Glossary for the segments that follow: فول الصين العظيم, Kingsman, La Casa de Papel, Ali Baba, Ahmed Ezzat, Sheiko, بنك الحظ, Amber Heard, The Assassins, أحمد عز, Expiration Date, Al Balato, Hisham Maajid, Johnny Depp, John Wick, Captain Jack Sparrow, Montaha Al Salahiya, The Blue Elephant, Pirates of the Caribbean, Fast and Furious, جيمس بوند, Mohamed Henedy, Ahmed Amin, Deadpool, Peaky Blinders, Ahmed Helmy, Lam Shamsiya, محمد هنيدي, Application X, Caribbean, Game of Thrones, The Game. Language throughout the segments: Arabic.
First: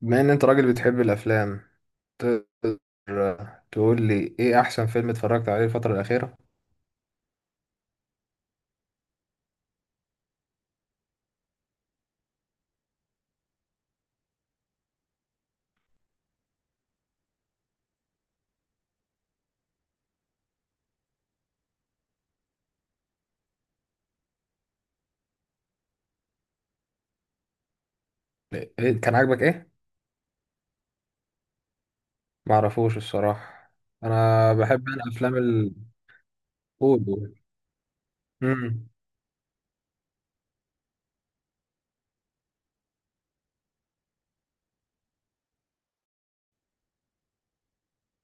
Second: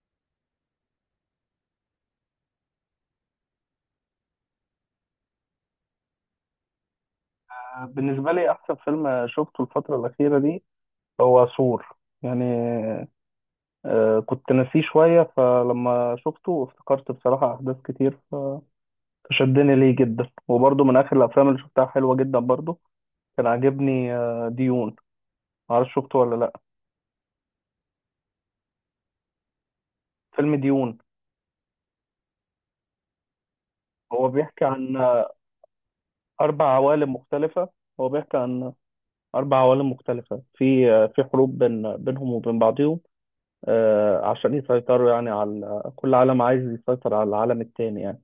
بما ان انت راجل بتحب الافلام، تقدر تقول لي ايه احسن فيلم اتفرجت عليه الفترة الأخيرة؟ بالنسبة لي أحسن فيلم شفته الفترة الأخيرة دي هو سور. يعني كنت ناسيه شوية، فلما شفته افتكرت بصراحة أحداث كتير، فشدني ليه جدا. وبرضه من آخر الأفلام اللي شفتها حلوة جدا برضه كان عاجبني ديون. معرفش شفته ولا لأ؟ إيه كان عاجبك ايه؟ فيلم ديون معرفوش الصراحة. هو انا بيحكي بحب عن افلام أربع عوالم الأول. مختلفة. هو بيحكي عن امم أربع عوالم مختلفة، في حروب بينهم وبين بعضهم، عشان يسيطروا، يعني على كل عالم عايز يسيطر على العالم التاني يعني.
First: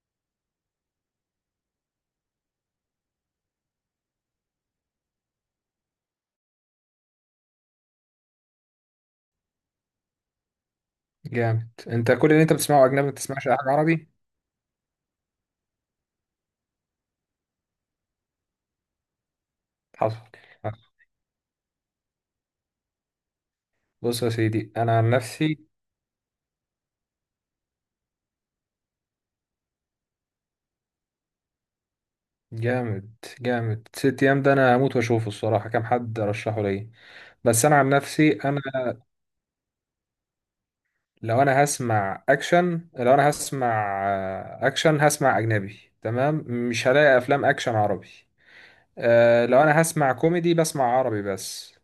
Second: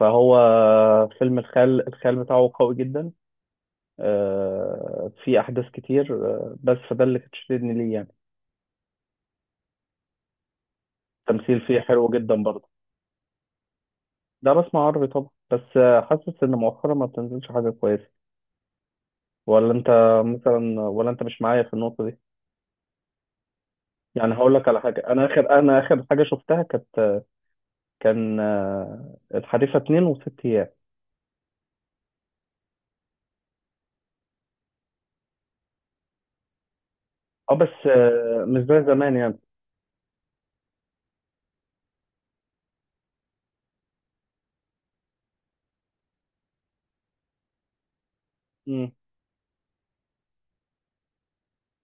فهو فيلم الخيال بتاعه قوي جدا. في احداث كتير، بس فده اللي كانت شددني ليه يعني. التمثيل جامد، فيه حلو انت كل جدا اللي انت برضه. بتسمعه اجنبي ما بتسمعش اي حاجة عربي؟ ده بسمع عربي طبعا، بس حاسس ان مؤخرا ما بتنزلش حاجه كويسه. ولا انت؟ حصل. مثلا، حصل. ولا انت مش معايا في النقطه دي؟ بص يا يعني هقول لك سيدي على انا حاجه. عن نفسي. انا اخر حاجه شفتها كان الحريفه اتنين وست ايام. جامد. جامد، ست ايام ده انا هموت واشوفه الصراحة، كام حد رشحه ليا. اه، بس انا بس عن نفسي، مش زي زمان يعني. لو انا هسمع اكشن هسمع اجنبي، تمام؟ مش هلاقي افلام اكشن عربي. امم أه، لو انا هسمع كوميدي بسمع عربي بس.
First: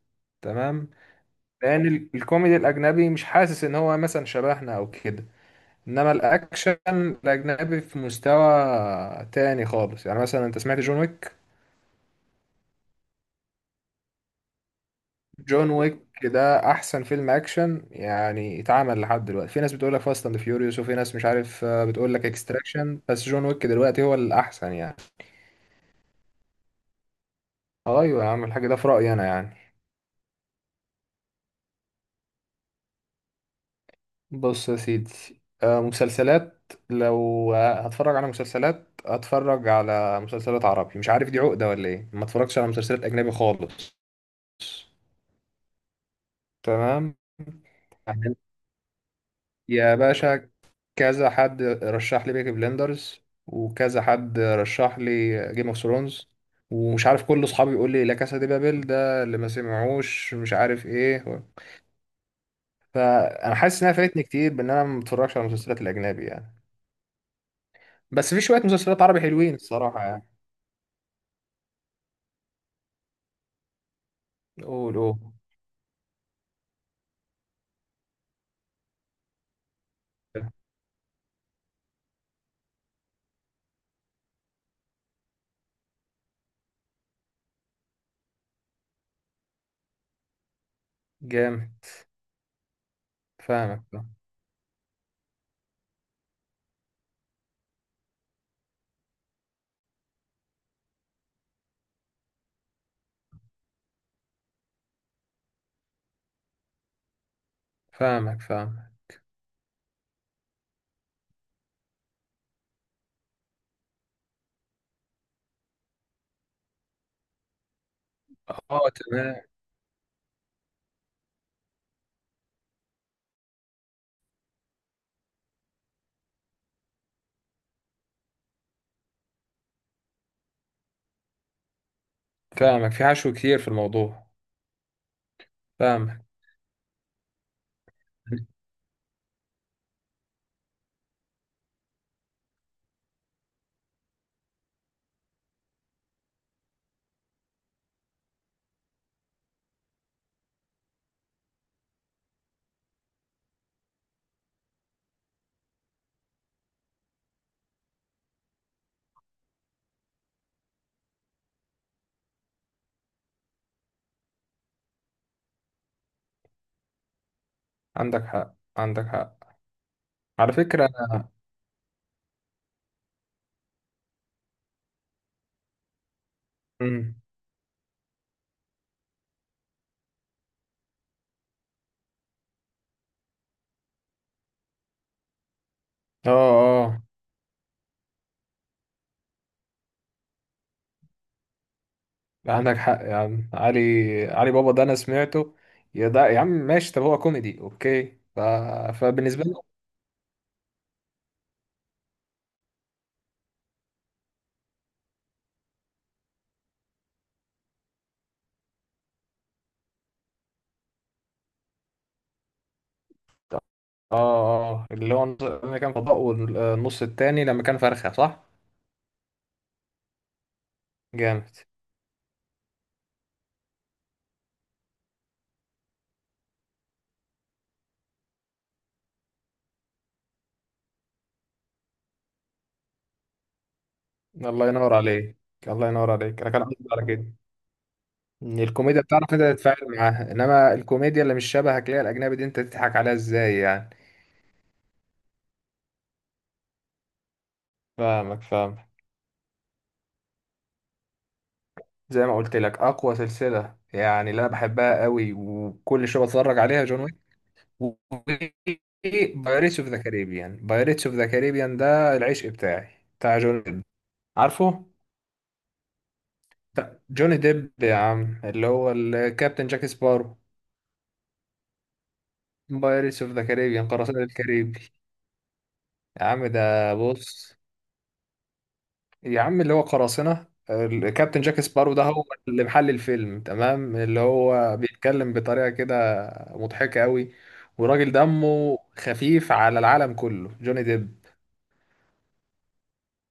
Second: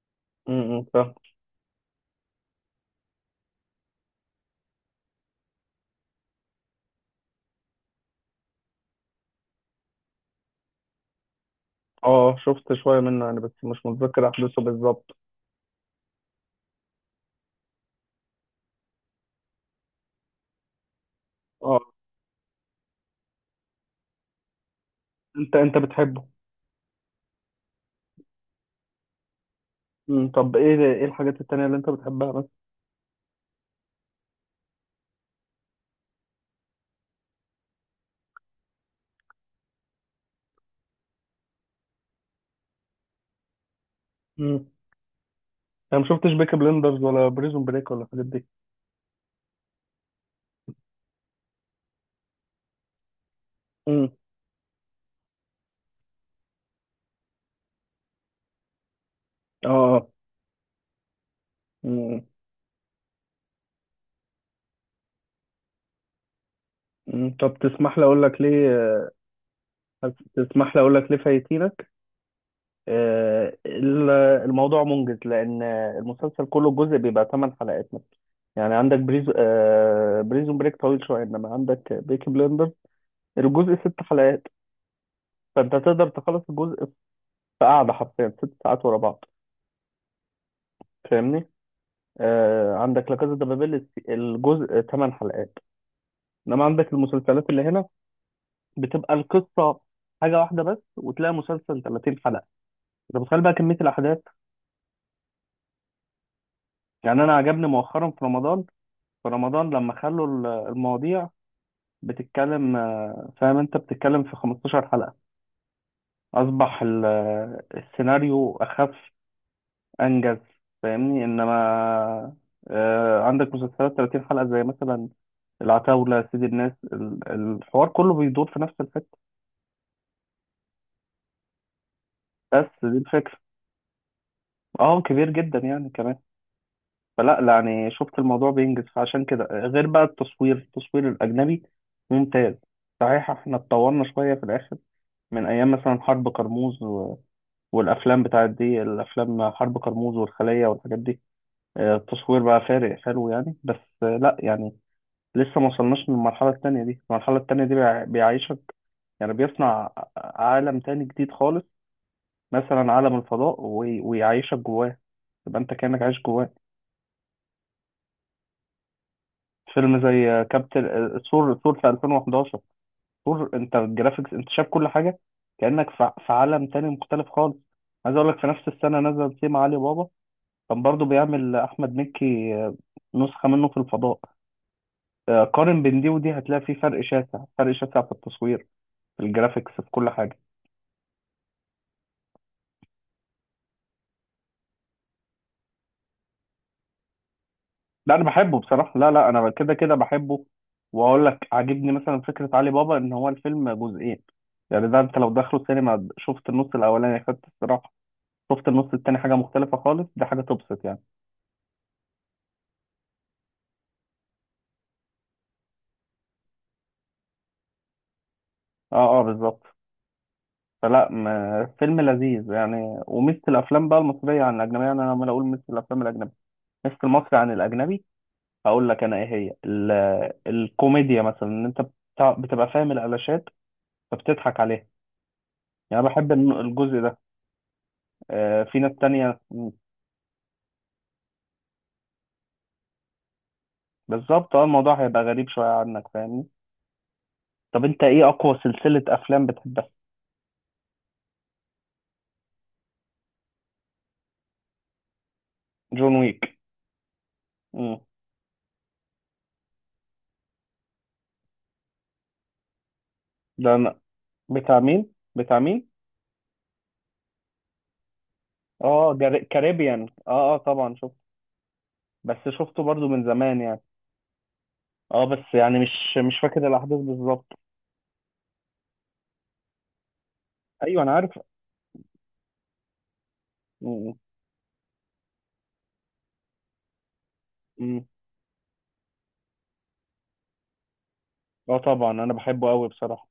تمام. فاهم. لان الكوميدي الاجنبي مش حاسس ان هو مثلا شبهنا او كده، انما الاكشن الاجنبي في مستوى تاني خالص. يعني مثلا انت سمعت جون ويك؟ اه، شفت شويه منه يعني، بس مش متذكر احداثه بالظبط. جون ويك ده احسن فيلم اكشن يعني اتعمل لحد دلوقتي. في ناس بتقول لك فاست اند فيوريوس، وفي ناس مش عارف آه، بتقول لك اكستراكشن، بس جون ويك دلوقتي هو الاحسن يعني. انت بتحبه؟ ايوه يا عم الحاج، ده في رايي انا يعني. مم. طب ايه الحاجات التانية اللي انت بتحبها بس. بص يا سيدي، مسلسلات. لو هتفرج على مسلسلات عربي. مش عارف دي عقده ولا ايه، ما اتفرجتش على مسلسلات اجنبي خالص. مم. انا ما شفتش بيكي بلندرز تمام، ولا بريزون بريك ولا الحاجات يعني. دي. يا باشا، كذا حد رشح لي بيكي بلندرز، وكذا مم. حد رشح لي جيم اوف ثرونز، ومش عارف كل اصحابي يقول لي لا كاسا دي بابل ده اللي ما اه سمعوش مش عارف ايه. مم. فانا حاسس انها فايتني كتير بان انا ما بتفرجش على المسلسلات الاجنبي يعني. مم. طب بس في شويه مسلسلات عربي حلوين الصراحه يعني. تسمح لي اقول لك ليه فايتينك. آه، ال- الموضوع قول، منجز، قول. لان المسلسل كله جزء بيبقى 8 حلقات مثلا. يعني عندك بريزون بريك طويل شويه، انما عندك بيكي بلندر الجزء ست حلقات. فانت تقدر تخلص الجزء في قعده حرفيا 6 ساعات ورا بعض. فاهمني؟ جامد. عندك لا كازا دي بابيل فاهمك، الجزء ثمان حلقات. انما عندك المسلسلات اللي هنا بتبقى القصه حاجه واحده بس، وتلاقي مسلسل 30 حلقه. انت متخيل بقى كميه الاحداث؟ يعني انا عجبني مؤخرا في فاهمك. رمضان فاهمك. في رمضان لما خلوا المواضيع بتتكلم، فاهم، انت بتتكلم في 15 حلقه، اصبح السيناريو اه اخف. تمام. انجز. فاهمني؟ انما عندك مسلسلات 30 حلقه، زي مثلا العتاوله، سيد الناس، الحوار كله بيدور في نفس الحته، بس فاهمك، دي في حشو الفكره. كتير في الموضوع. اه، كبير جدا يعني كمان. فاهمك. فلا لا، يعني شفت الموضوع بينجز، فعشان كده غير بقى التصوير الاجنبي ممتاز. صحيح احنا اتطورنا شويه في الاخر، من ايام مثلا حرب كرموز و... والافلام بتاعت دي الافلام حرب كرموز والخليه والحاجات دي، التصوير بقى فارق حلو يعني. بس لا يعني. لسه ما وصلناش للمرحلة التانية دي. المرحلة التانية دي بيعيشك. يعني بيصنع عالم تاني جديد خالص، مثلا عالم الفضاء، ويعيشك جواه. يبقى انت كأنك عايش جواه. عندك حق، عندك حق. فيلم زي على فكره كابتن انا. ثور في 2011. ثور، انت الجرافيكس انت شايف كل حاجة، كأنك في عالم تاني مم. مختلف خالص. عايز اقول لك، في نفس السنة نزل سيما علي بابا. كان برضه بيعمل احمد مكي نسخة منه في الفضاء. قارن بين دي اه، ودي، هتلاقي في فرق اه. شاسع، فرق شاسع في التصوير، في الجرافيكس، في كل حاجة. عندك حق يا عم علي. علي بابا ده انا سمعته. يا ده يا عم ماشي، طب هو كوميدي، لا اوكي انا ف... بحبه بصراحه. لا لا، فبالنسبه انا لي. كده كده بحبه. واقول لك عاجبني مثلا فكره علي بابا ان هو الفيلم جزئين. يعني ده انت لو دخلوا سينما شفت النص الاولاني خدت الصراحه، شفت النص التاني حاجه مختلفه خالص. دي حاجه تبسط يعني. اه، اه، اللي هو لما كان فضاء، والنص التاني لما كان فرخه، صح؟ اه اه بالظبط. فلا جامد. فيلم لذيذ يعني. وميزه الافلام بقى المصريه عن الاجنبيه، يعني انا لما اقول ميزه الافلام الاجنبيه، ميزه المصري عن الاجنبي، هقول لك انا ايه هي الكوميديا. مثلا ان انت بتبقى فاهم الالاشات فبتضحك الله عليها. ينور عليك. الله يعني أنا ينور بحب عليك، انا كان قصدي الجزء على ده. كده. إن في ناس الكوميديا بتعرف تانية. انت تتفاعل معاها، انما الكوميديا اللي مش شبهك اللي هي الاجنبي دي انت تضحك عليها ازاي يعني؟ بالظبط اه. الموضوع هيبقى غريب شوية عنك، فاهمني؟ طب انت ايه فاهمك، اقوى فاهمك. سلسلة افلام بتحبها؟ زي ما قلت لك، اقوى سلسله يعني اللي انا بحبها قوي وكل جون شويه ويك. بتفرج عليها جون. مم. وبايريتس اوف ذا كاريبيان. بايريتس اوف ذا كاريبيان ده العشق بتاعي. بتاع جوني ده ديب. أنا. بتاع عارفه؟ مين؟ بتاع مين؟ بتاع جوني ديب يا عم، اللي هو اه الكابتن جاك كاريبيان. سبارو. اه اه طبعا شفت. بس شفته برضو بايريتس من اوف ذا زمان يعني. كاريبيان، قراصنة الكاريبي. اه، بس يعني مش يا مش عم فاكر ده الاحداث بالظبط. بص، يا عم اللي هو قراصنة ايوه انا عارف. الكابتن جاك سبارو ده هو اللي محل الفيلم، تمام؟ مم. اللي هو بيتكلم بطريقة كده مضحكة قوي. مم. وراجل دمه خفيف على العالم كله جوني ديب. اه طبعا انا بحبه قوي بصراحة.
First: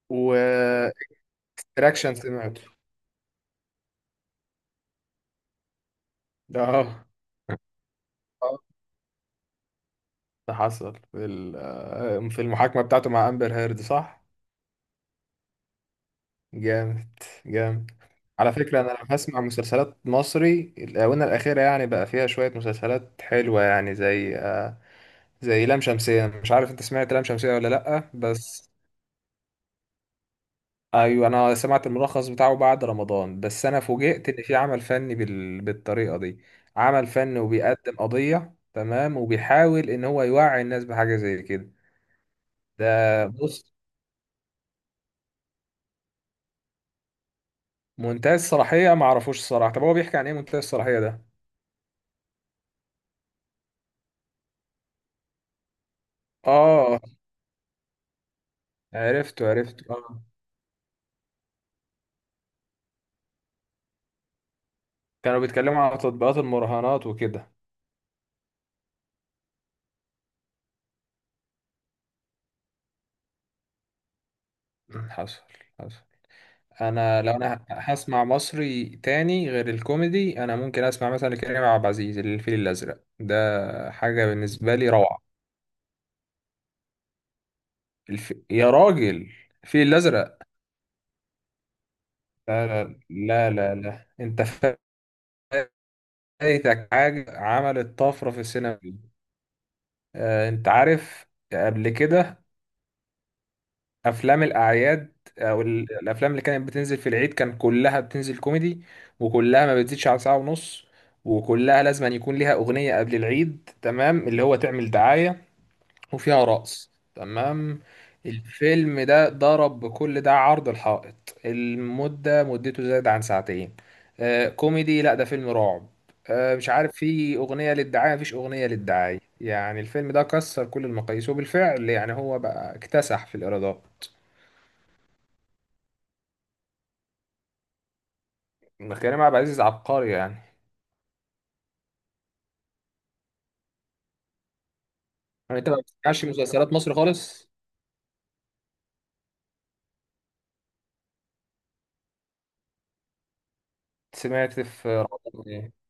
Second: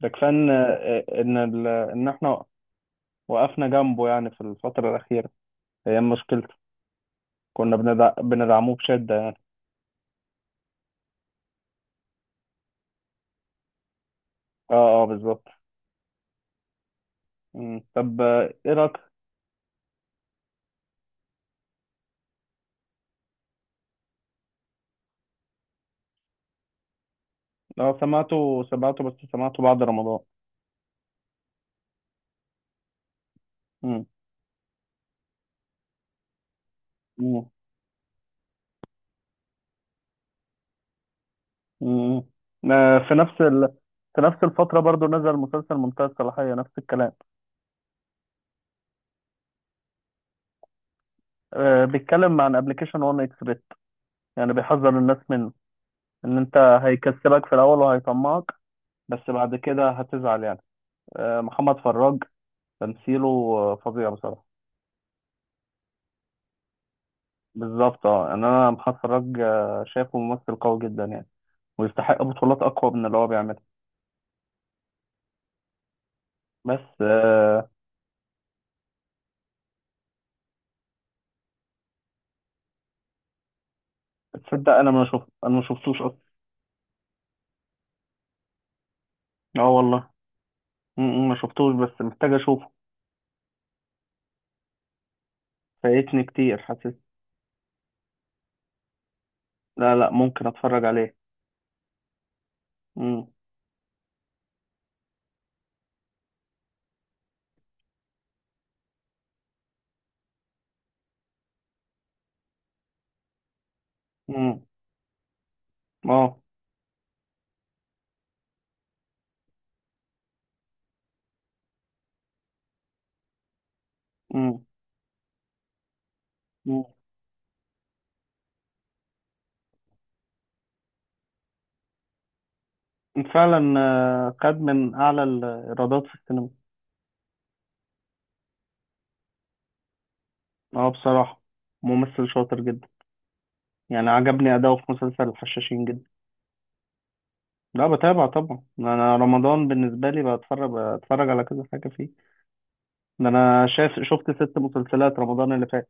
ده كفاية ان و آه، ان ال... ان اكشن احنا سمعته. وقفنا جنبه يعني في الفترة الأخيرة. هي مشكلته. ده اه. كنا آه، بندعموه بشدة يعني. ده حصل في في المحاكمة بتاعته مع أمبر هيرد، صح؟ اه اه بالظبط. جامد. مم. جامد. طب على ايه فكرة أنا رايك؟ لو هسمع مسلسلات مصري، الآونة الأخيرة يعني بقى فيها شوية مسلسلات حلوة يعني زي زي لام شمسية. مش عارف أنت سمعت لام شمسية ولا لو لأ، سمعته بس سمعته، بس سمعته بعد رمضان. أيوة أنا سمعت الملخص بتاعه بعد رمضان. بس أنا مم. فوجئت إن في عمل فني بالطريقة دي. عمل فني، مم. وبيقدم قضية تمام، وبيحاول إن هو يوعي الناس بحاجة زي كده. مم. ده آه، في نفس ال... بص، في نفس الفترة برضو نزل مسلسل منتهى الصلاحية، نفس الكلام. منتهى الصلاحية ما اعرفوش الصراحة. طب هو بيحكي عن ايه منتهى الصلاحية ده؟ بيتكلم عن ابلكيشن وان اكس بيت. يعني بيحذر الناس منه، ان انت اه، هيكسبك في الاول وهيطمعك، بس عرفته، بعد عرفته، كده اه. هتزعل يعني. محمد فراج تمثيله فظيع بصراحة. كانوا بيتكلموا على تطبيقات المراهنات وكده. بالظبط اه، يعني انا محمد فراج شايفه ممثل قوي جدا يعني، ويستحق بطولات اقوى من اللي هو بيعملها. مم، حصل. حصل. بس لو انا هسمع مصري تاني غير الكوميدي، انا ممكن اسمع مثلا كريم عبد العزيز الفيل الازرق ده. حاجة تصدق بالنسبة لي روعة. انا ما شفتوش اصلا. الف... يا راجل، اه الفيل والله. الازرق. م- م، ما شفتوش بس محتاج لا اشوفه. لا لا، لا، لا. انت فايتني كتير فايتك حاسس. حاجة عملت طفرة في السينما. لا لا، ممكن انت اتفرج عليه. عارف قبل كده م- افلام الاعياد، او الافلام اللي كانت بتنزل في العيد كان كلها بتنزل كوميدي، وكلها ما بتزيدش على ساعة ونص، وكلها لازم أن يكون ليها اغنية قبل العيد تمام اللي هو م، تعمل دعاية، اه وفيها رقص، تمام؟ الفيلم ده ضرب بكل ده عرض الحائط. المدة مدته زاد عن ساعتين. آه م- كوميدي؟ لا، ده فيلم رعب. آه مش م. عارف في اغنية للدعاية؟ مفيش اغنية للدعاية. يعني الفيلم ده كسر كل المقاييس، وبالفعل يعني هو بقى اكتسح في فعلا الايرادات. خد من اعلى الايرادات في السينما. ما كريم عبد العزيز عبقري يعني. اه بصراحة، ممثل شاطر جدا. يعني عجبني اداؤه في مسلسل يعني انت ما الحشاشين جدا. بتسمعش مسلسلات مصر خالص؟ لا، بتابع طبعا. انا رمضان بالنسبة لي بتفرج على كذا حاجة فيه. ده انا شايف شفت ست سمعت في مسلسلات رمضان رمضان اللي ايه؟ فات.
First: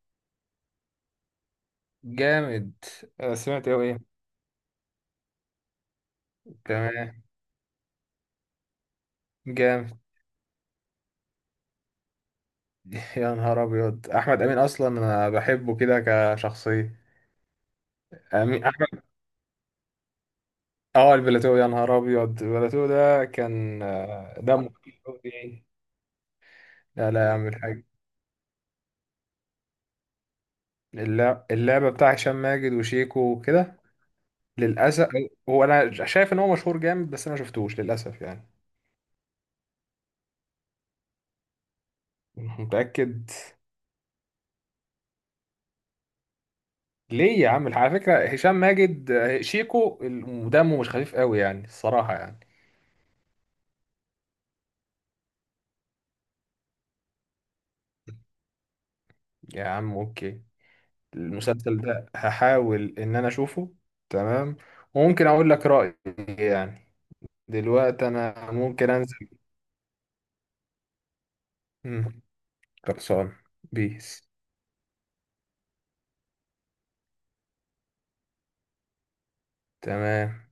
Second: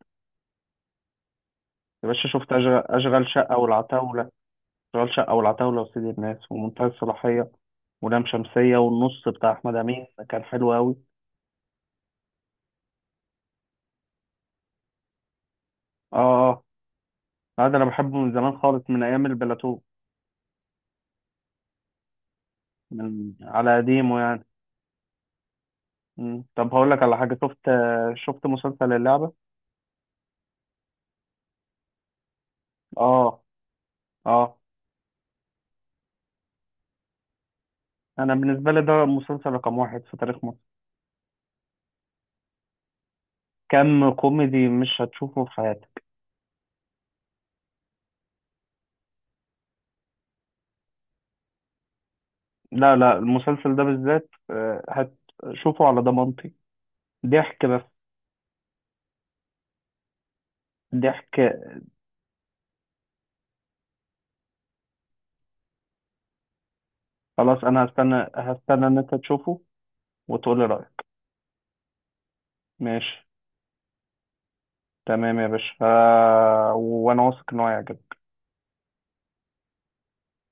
يا باشا شفت جامد. اشغال شقة سمعت هو ايه؟ والعتاولة. اشغال شقة والعتاولة وسيد الناس ومنتهى تمام. الصلاحية ولام شمسية. والنص بتاع أحمد جامد. أمين كان حلو أوي. يا نهار ابيض، احمد امين اصلا انا بحبه كده آه كشخصيه. آه. لا، ده أنا بحبه من زمان امين خالص، من احمد. أيام البلاتو. اه، البلاتو. يا نهار ابيض، البلاتو ده من على كان قديمه يعني. دمه خفيف أوي يعني. مم. طب هقول لك لا على لا حاجة يعمل شفت حاجه. شفت مسلسل اللعبة. اللعبه بتاع هشام ماجد وشيكو آه وكده. آه. للاسف. هو انا شايف ان هو مشهور جامد، بس انا ما شفتوش للاسف أنا يعني. بالنسبة لي ده مسلسل رقم واحد في تاريخ مصر. متاكد؟ كم كوميدي مش هتشوفه في حياتك. ليه يا عم، على فكرة هشام ماجد شيكو دمه مش خفيف قوي يعني الصراحة يعني. لا لا، المسلسل ده بالذات هتشوفه على ضمانتي. ضحك بس. يا عم اوكي، ضحك. المسلسل ده هحاول ان انا اشوفه، تمام؟ وممكن اقول لك رأيي يعني. خلاص أنا دلوقتي هستنى انا هستنى ممكن إن أنت انزل. تشوفه وتقول لي رأيك. مم. ماشي. خلصان. بيس. تمام يا باشا، وانا واثق ان هو هيعجبك. تمام.